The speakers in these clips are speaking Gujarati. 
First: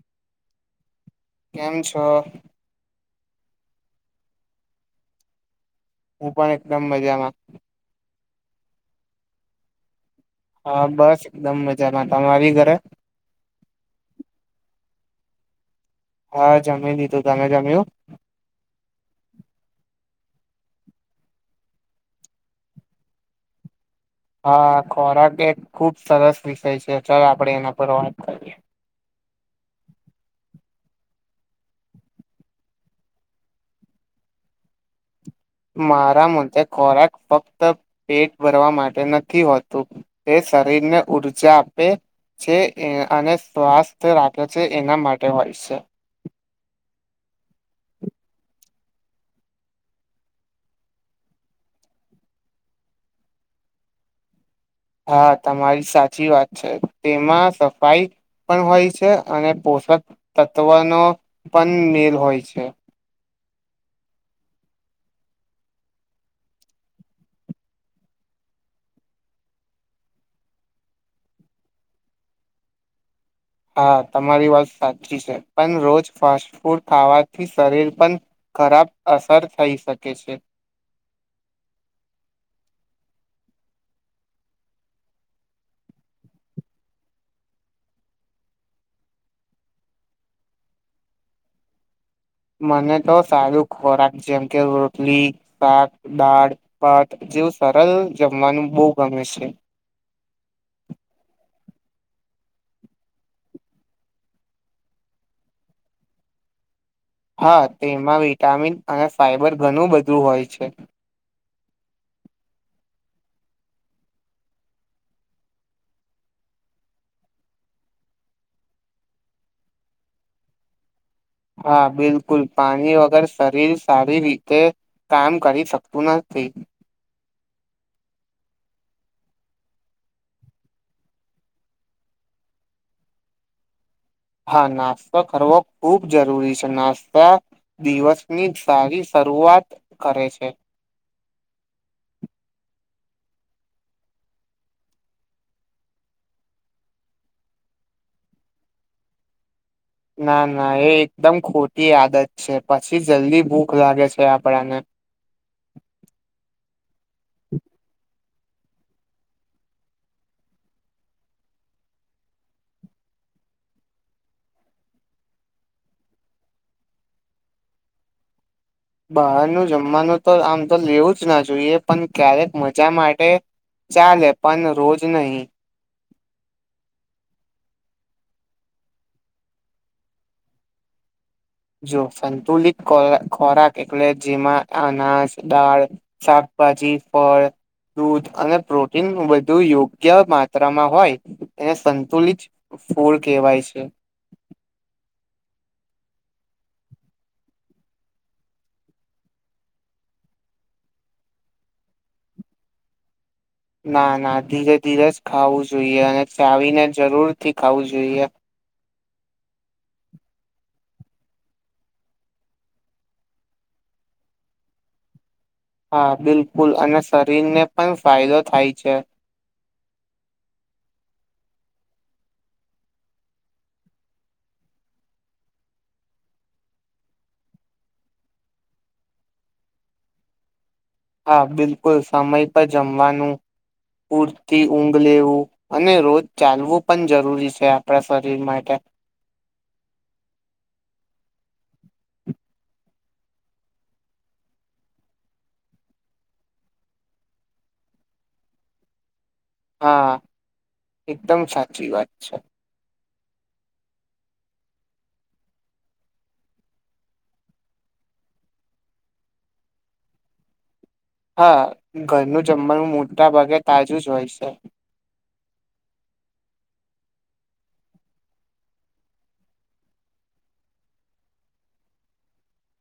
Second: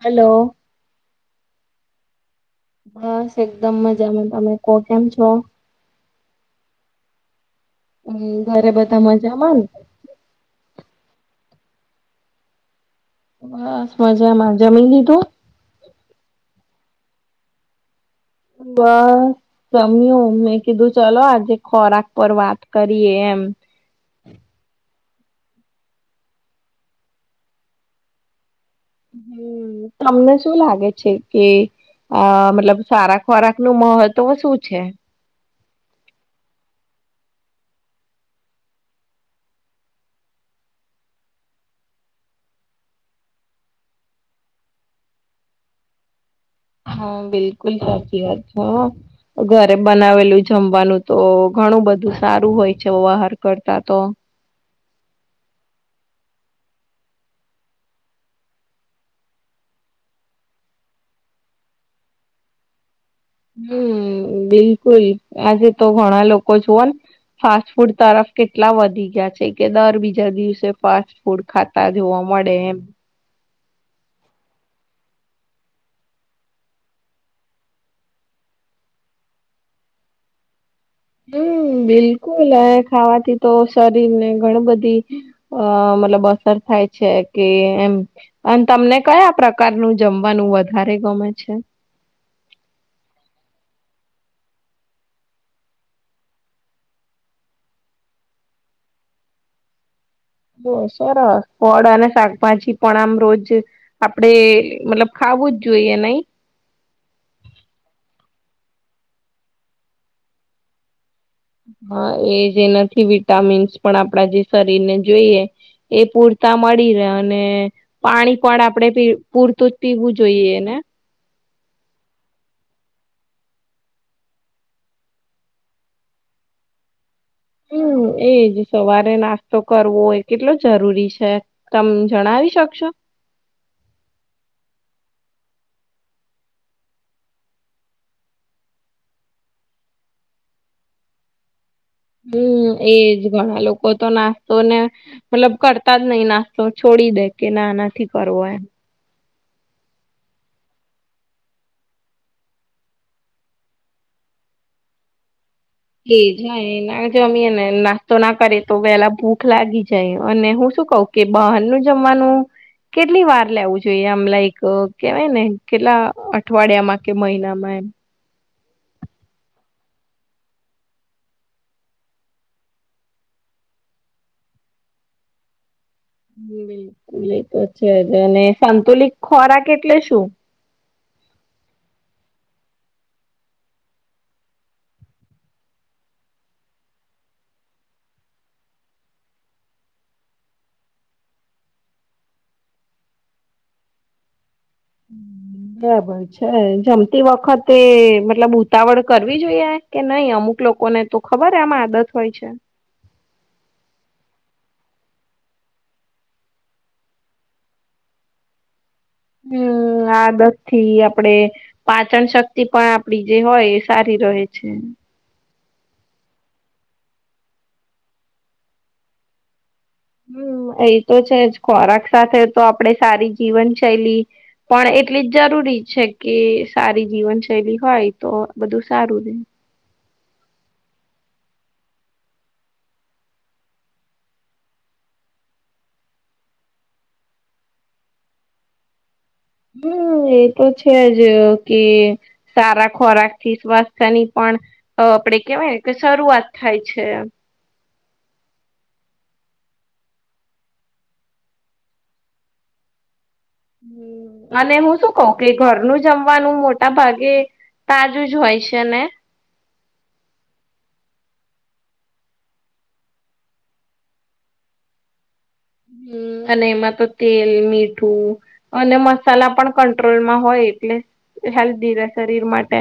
હલો એમ છો બસ એકદમ મજામાં તમે કો કેમ છો હું પણ એકદમ મજામાં હમ ઘરે બધા મજા હા બસ એકદમ મજામાં તમારી ઘરે બસ મજામાં જમી લીધું હા જમી લીધું તમે જમ્યું વાહ રમ્યું મેં કીધું ચલો આજે ખોરાક પર વાત કરીએ એમ હા ખોરાક એક ખુબ સરસ વિષય છે ચાલ આપડે એના પર વાત કરીએ હમ તમને શું લાગે છે કે અ મતલબ સારા ખોરાક નું મહલ તો શું છે મારા મચે ખોરાક ફક્ત પેટ ભરવા માટે નથી હોતું શરીરને ઊર્જા આપે છે અને સ્વાસ્થ રાખે છે, એના માટે હોય છે. હા બિલકુલ સાચી વાત છે, હ ઘરે બનાવેલું જમવાનું તો ઘણું બધું સારું હોય છે, બાહાર કરતા તો હા તમારી સાચી વાત છે, તેમાં સફાઈ પણ હોય છે, અને પોષક તત્વનો પન મેલ હોય છે. હમ બિલકુલ આજે તો ઘણા લોકો જુવાન ફાસ્ટ ફૂડ તરફ કેટલા વધી ગયા છે, કે દર બીજા દિવસે ફાસ્ટ ફૂડ ખાતા જોવા મળે એમ હા તમારી વાત સાચી છે, પણ રોજ ફાસ્ટ ફૂડ ખાવાથી શરીર પન ખરાબ અસર થઈ શકે છે. હમ. બિલકુલ એ ખાવાથી તો શરીરને ઘણી બધી અ મતલબ અસર થાય છે કે એમ અને તમને કયા પ્રકારનું જમવાનું વધારે ગમે છે. હ મને તો સારું ખોરાક જેમ કે રોટલી, શાક, દાળ, ભાત, જેવું સરલ જમવાનું બો ગમે છે. બો સરસ ફળ અને શાકભાજી પણ આમ રોજ આપડે મતલબ ખા વું જ જોઈએ નઈ હા તેમાં વિટામિન અને ફાઈબર ઘણું બધું હોય છે. હા એ જ એનાથી વિટામિન્સ પણ આપણા જે શરીરને જોઈએ એ પૂર તા મળી રહે અને પાણી પણ આપણેે પી પૂરતું જ પીવું જોઈએને હા બિલકુલ પાણી વગર શરીર સારી રીતે કમ કરી શકતું નથી હમ. એજ સવારે નાસ્તો કરવો એ કેટલો જરૂરી છે, તમે જણાવી શકશો? હા નાસ્તો કરવો ખૂબ જરૂરી છે, નાસ્તા દિવસની સારી શરૂઆત કરે છે. હમ એજ ઘણા લોકો તો નાસ્તો ને મતલબ કરતા જ નહી નાસ્તો છો ડી દે કે ના નથી કરવો એમ ના ના એ એકદમ ખોટી આદત છે, પછી જલ્દી ભૂખ લાગે છે, આપણાને તો ના કરે તો વેલા ભૂખ લાગી જાય અને હું શું કહું કે બહારનું જમવાનું કેટલી વાર લેવુ જોઈએ આમ લાઈક કેવાય ને કેટલા અઠવાડિયામાં કે મહિનામાં એમ [inaudible] બહારનું જમવાનું તો આમ તો લેવું જ ના જોઈએ પન ક્યારેક મજા માટે ચાલે પણ રોજ નહી બિલકુલ એતો છે, જ અને સંતુલિત ખોરાક એટલે શું? હ જો સંતુલિત ખો ખોરાક એટલે જેમાં અનાજ દાળ શાક ભાજી, ફળ, દૂધ અને પ્રોટીન વધુ યોગ્ય માત્રામાં હોય એને સંતુલિત ફૂડ કેવાય છે. [inaudible] હમ. બરાબર છે જમતી વખતે મતલબ ઉતાવળ કરવી જોઈએ કે નહી અમુક લો કોને તો ખબર એમ આદત હોય છે. ના ના ધીરે ધીરે જ ખાવું જોઈએ અને ચાવીને જરૂરથી ખાવું જોઈએ હ હમ આદત થી આપડે પાચન શક્તિ પણ આપડી જે હોય એ સારી ર છે હા બિલકુલ અને શરીરને પણ ફાયદો થાય છે હમ એ તો છે જ ખોરાક સાથે તો આપડ સારી જીવનશૈલી પણ એટલી જ જરૂરી છે કે સારી જીવનશૈલી હોય તો બધું સારું રહેે હા બિલકુલ સમય પર જમવાનું પૂરતી ઊંઘ લેવું અને રોજ ચાલવું પણ જરૂરી છે આપણા શરીર માટે [inaudible] હમ એ તો છે જ કે સારા ખોરાક થી સ્વાસ્થ્ય ની પણ આપડે કેવાય કે શરૂઆત થાય છે હા એકદમ સાચી વાત છે અને હું શું કઉ કે ઘરનું જમવાનું મોટા ભાગે તાજું જ હોય છે ને હા ઘરનું જમવાનું મોટા ભાગે તાજું જ હોય છે હમ અને એમાં તો તેલ મીઠું અને મસાલા પણ કંટ્રોલમાં હોય એટલે હેલ્દીી ર શરીર માટે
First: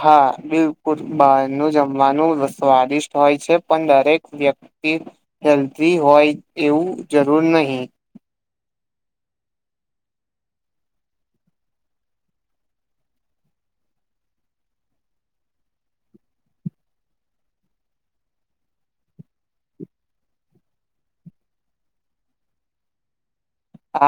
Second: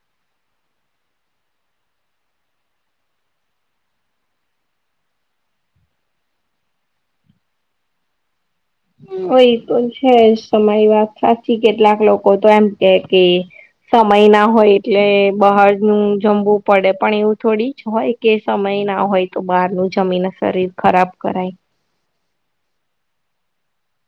હા બિલકુલ બહારનું જમવાનું સ્વાદિષ્ટ હોય છે પણ દરેક વ્યક્તિ કે હેલ્ધ હોય એવું જરૂર નહીિ [inaudible] એ એ તો છે તમાય વાત સાચી કેટલાક લોકો તો એમ કે કે સમય ના હોય એટલે બહારનુંું જમવું પડે પણ એવું થોડી જ હોય કે સમય ના હોય તો બહાર નું જમીન શરીર ખરાબ કરાય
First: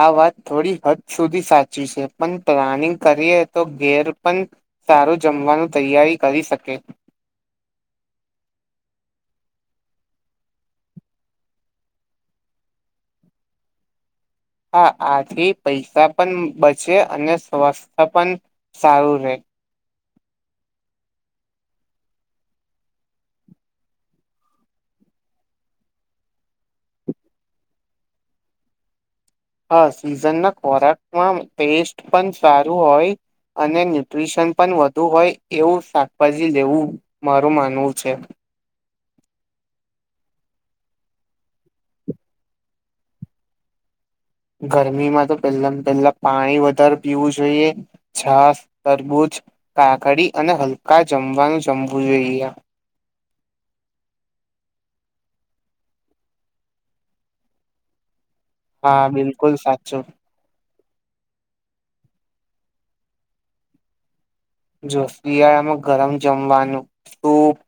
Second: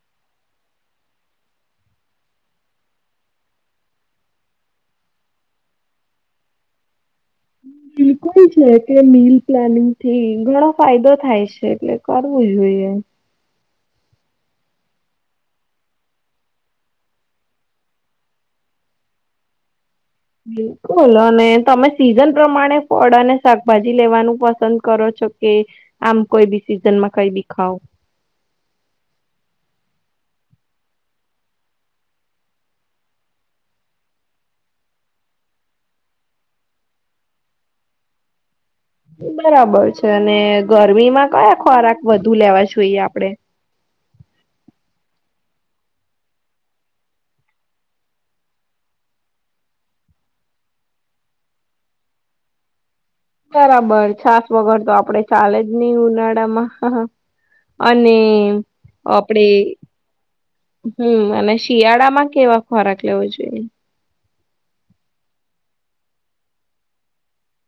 આ વાત થોડી હદ સુધી સાચી છે પણ પ્લાનિંગ કરીએ તો ઘેર પણ સારું જમવાનું તૈયારી કરી શકે હમ બિલકુલ છે કે મીલ પ્લાનિંગ થી ઘણો ફાયદો થાય છે એટલે કરવું જોઈએ [inaudible] હા આથી પૈસા પણ બચે અને સ્વસ્થ પણ સારું રહે બિલકુલ અને તમે સીઝન પ્રમાણે ફળ અને શાકભાજી લેવાનું પસંદ કરો છો કે આમ કોઈ બી સીઝનમાં કઈ બી ખાવ હા સીઝન ના ખોરાકમાં ટેસ્ટ પણ સારું હોય અને ન્યુટ્રીશન પણ વધુ હોય એવું શાકભાજી લેવું મારું માનવું છે બરાબર છે અને ગરમીમાં કયા ખોરાક વધુ લેવા જોઈએ આપડે [inaudible] ગરમીમાં તો પેલા પેલા પાણી વધારે પીવું જોઈએ છાસ તરબુંજ કાકડી અને હલકા જમવાનું જમવું જોઈએ બરાબર છાસ વગર તો આપડે ચાલે જ નહી ઉનાળામાં અને હા આપડે બિલકુલ સાચું હમ અને શિયાળામાં કેવા ખોરાક લેવો જોઈએ જો શિયાળામાં ગરમ જમવાનું સૂપ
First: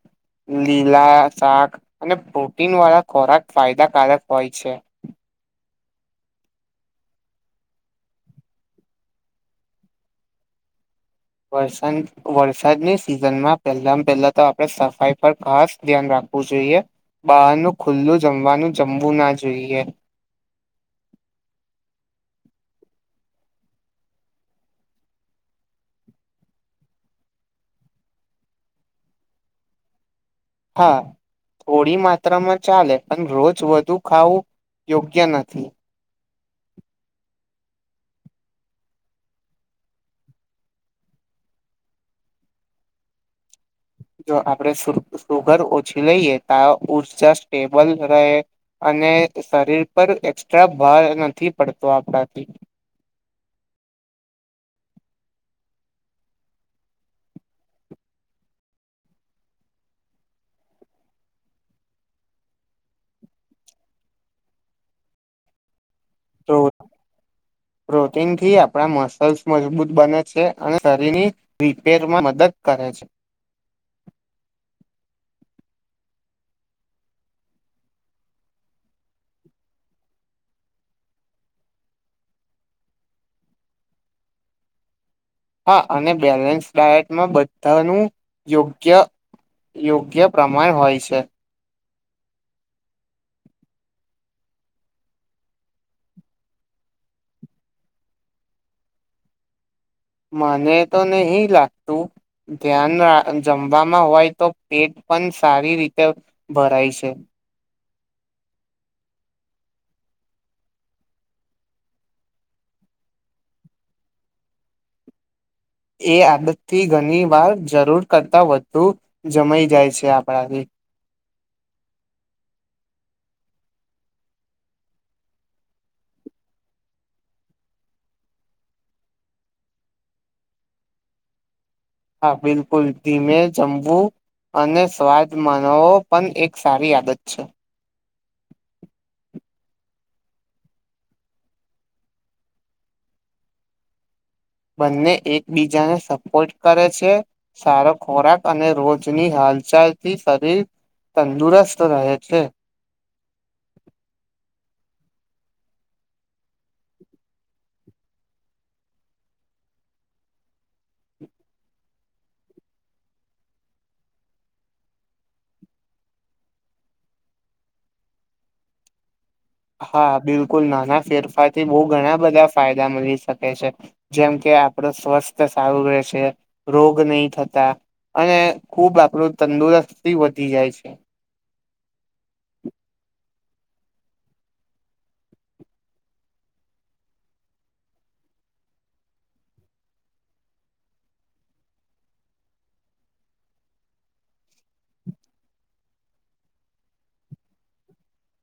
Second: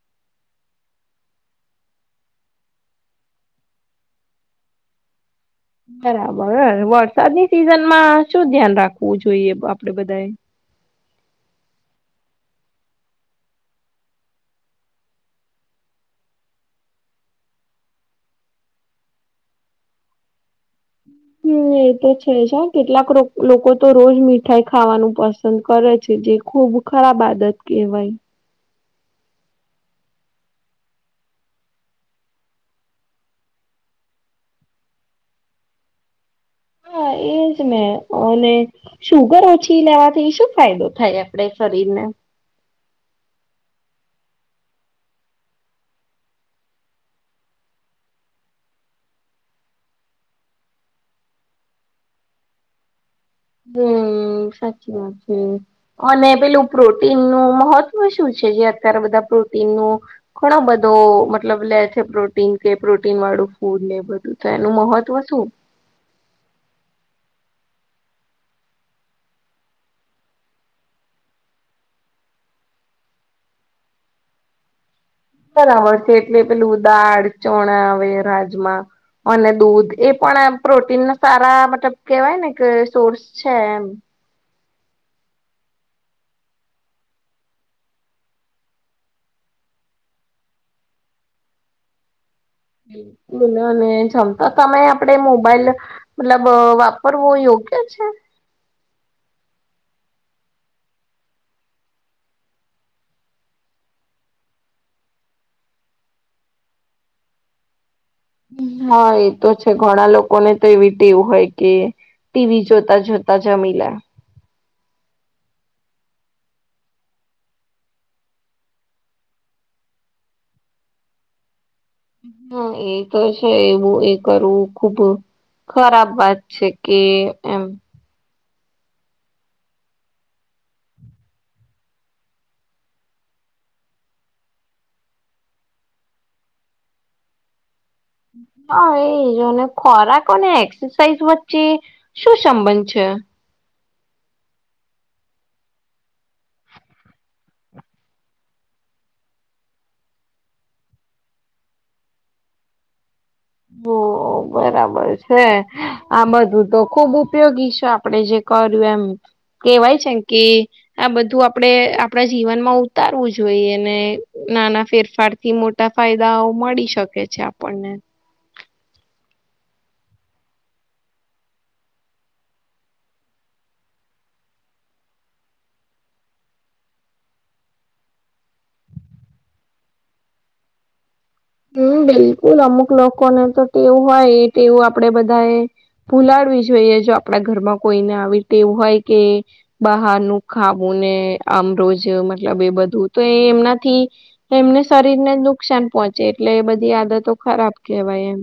લીલા શાક અને પ્રોટીન વાળા ખોરાક ફાયદાકારક હોય છે [inaudible] બરાબર વરસાદની સિઝન માં શું ધ્યાન રાખવું જોઈએ આપડે બધાએ [inaudible] વરસાદની સિઝન માં પહેલા પહેલા તો આપડે સફાઈ પર ખાસ ધ્યાન રાખવુ જોઈએ બહારનું ખુલ્લું જમવાનું જમવું ના જોઈએ [inaudible] હમ એ તો છે જ કેટલાક લોકો તો રોજ મીઠાઈ ખાવાનું પસંદ કરે છે જે ખૂબ ખરાબ આદત કેવાય હા થોડી માત્રામાં ચાલે પણ રોજ વધુ ખાવું યોગ્ય નથી હા એજન્ટ અને સુગર ઓછી લેવાથી શું ફાયદો થાય આપડા શરીર ને [inaudible] જો આપણેે સુગર ઓછી લઈએ તો ઉર્જા સ્ટેબલ રહે અને શરીર પર એકક્સ્ટ્રા ભાર નથી પડતો આપણાથી હમ સાચી વાત છે અને પેલું પ્રોટીનનું મહત્વ શું છે જે અત્યારે બધા પ્રોટીનનું ઘણો બધો મતલબ લે છે પ્રોટીન કે પ્રોટીન વાળું ફૂડ ને એ બધું તો એનું મહત્વ શું તો [inaudible] પ્રોટીન થી આપણા મસલ્સ મજબૂત બને છે અને શરીરની રિપેરમાં મદદ કરે છે [inaudible] બરાબર છે એટલે પેલું દાળ ચણા આવે રાજમા અને દૂધ એ પણ પ્રોટીનના સારા મતલબ કેહેવાય ને કે સોર્સ છે એમ હા અને બેલેન્સ ડાયટમાં બધાનું યોગ્ય યોગ્ય પ્રમાણે હોય છે બિલકુલ અને જમતા તમે આપડે મોબાઈલ મતલબ વાપરવો યોગ્ય ઓકે છે મને તો નહી લાગતું ધ્યાન જમવામાં હોય તો પેટ પણ સારી રીતે ભરાય છે હા એતો છે ઘણા લોકોને તો એવી ટેવ હોય કે ટીવી જોતા જોતા જમીલે એ આદતથી ઘણી વાર જરૂર કરતા વધુ જમાઈ જાય છે આપણાથી હા એ તો છે એવું એ કરવું ખુબ ખરાબ વાત છે કે એમ હા બિલકુલ ધીમે જમવું અને સ્વાદ માનવો પણ એક સારી આદત છે હા એજને ખોરાક ને એક્સરસાઇઝ વચ્ચે શું સંબંધ છે [inaudible] બંને એકબીજાને સપોર્ટ કરે છે સારો ખોરાક અને રોજની હાલચાલ થી શરીર તંદુરસ્ત રહે છે હોઓ હો બરાબર છે. આ બધું તો ખુબ ઉપયોગી છ, આપડે જે કર્યું એમ કેવાય છેમ કે, આ બધું આપડે આપડા જીવનમાં ઉતારવું જોઈએ અને નાના ફેરફાર થી મોટા ફાયદાઓ મળી શકે છે આપણને. હા બિલકુલ નાના ફેરફારથી બહુ ઘણા બધા ફાયદા મળી શકે છે. જેમ કે કે આપડે સ્વસ્થ સારું રહેશે રોગ નહી થતા અને ખૂબ આપણું તંદુરસ્ત વધી જાય છે. હમ્મ બિલકુલ અમુક લોકોને તો ટેવું હોય એ ટેવ આપડે બધાએ ફુલાડવી જોઈએ જો આપડા ઘરમાં કોઈને આવી ટેવ હોય કે બહારનું ખાવું ને આમ રોજ મતલબ એ બધું તો એ એમનાથી એમને શરીર ને નુકસાન પહચ ચે એટલે એ બધી આદતો ખરાબ કેવાય એમ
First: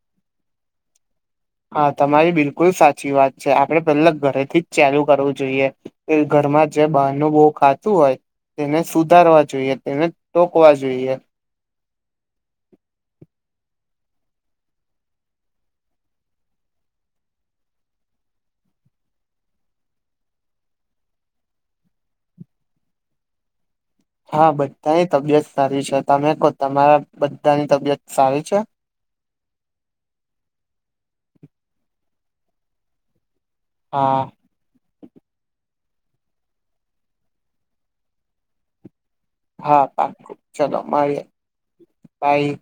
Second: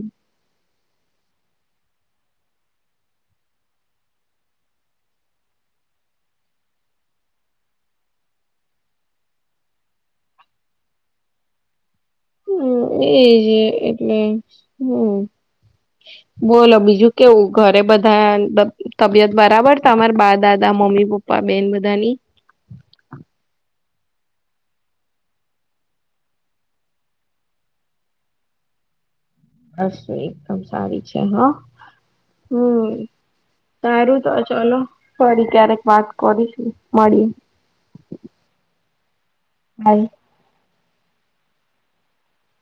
હા તમારી બિલકુલ સાચી વાત છે. આપડે પહેલા ઘરેથી જ ચાલુ કરવું જોઈએ [unintelligible] ઘમાં જે બહારનું બહુ ખાતું હોય તેને સુધારવા જોઈએ, તેને ટોકવા જોઈએ. હમ્મ એજ એ એટલે હમ્મ બોલો બીજું કેવું ઘરે બધા તવ તબિયત બરાબર? તમારે બા દાદા મમ્મી, પપ્પા, બેન બધાની હા બધાની તબિયત સારી છે. તમે કો તમારા બધાની તબિયત સારી છે? બસ એકદમ સારી છે. હા હમ્મ સારું હા તો ચલો ફરી ક્યારેક વાત કરીશું મળી હા પાક્કુ, ચલો મળીએ બાય.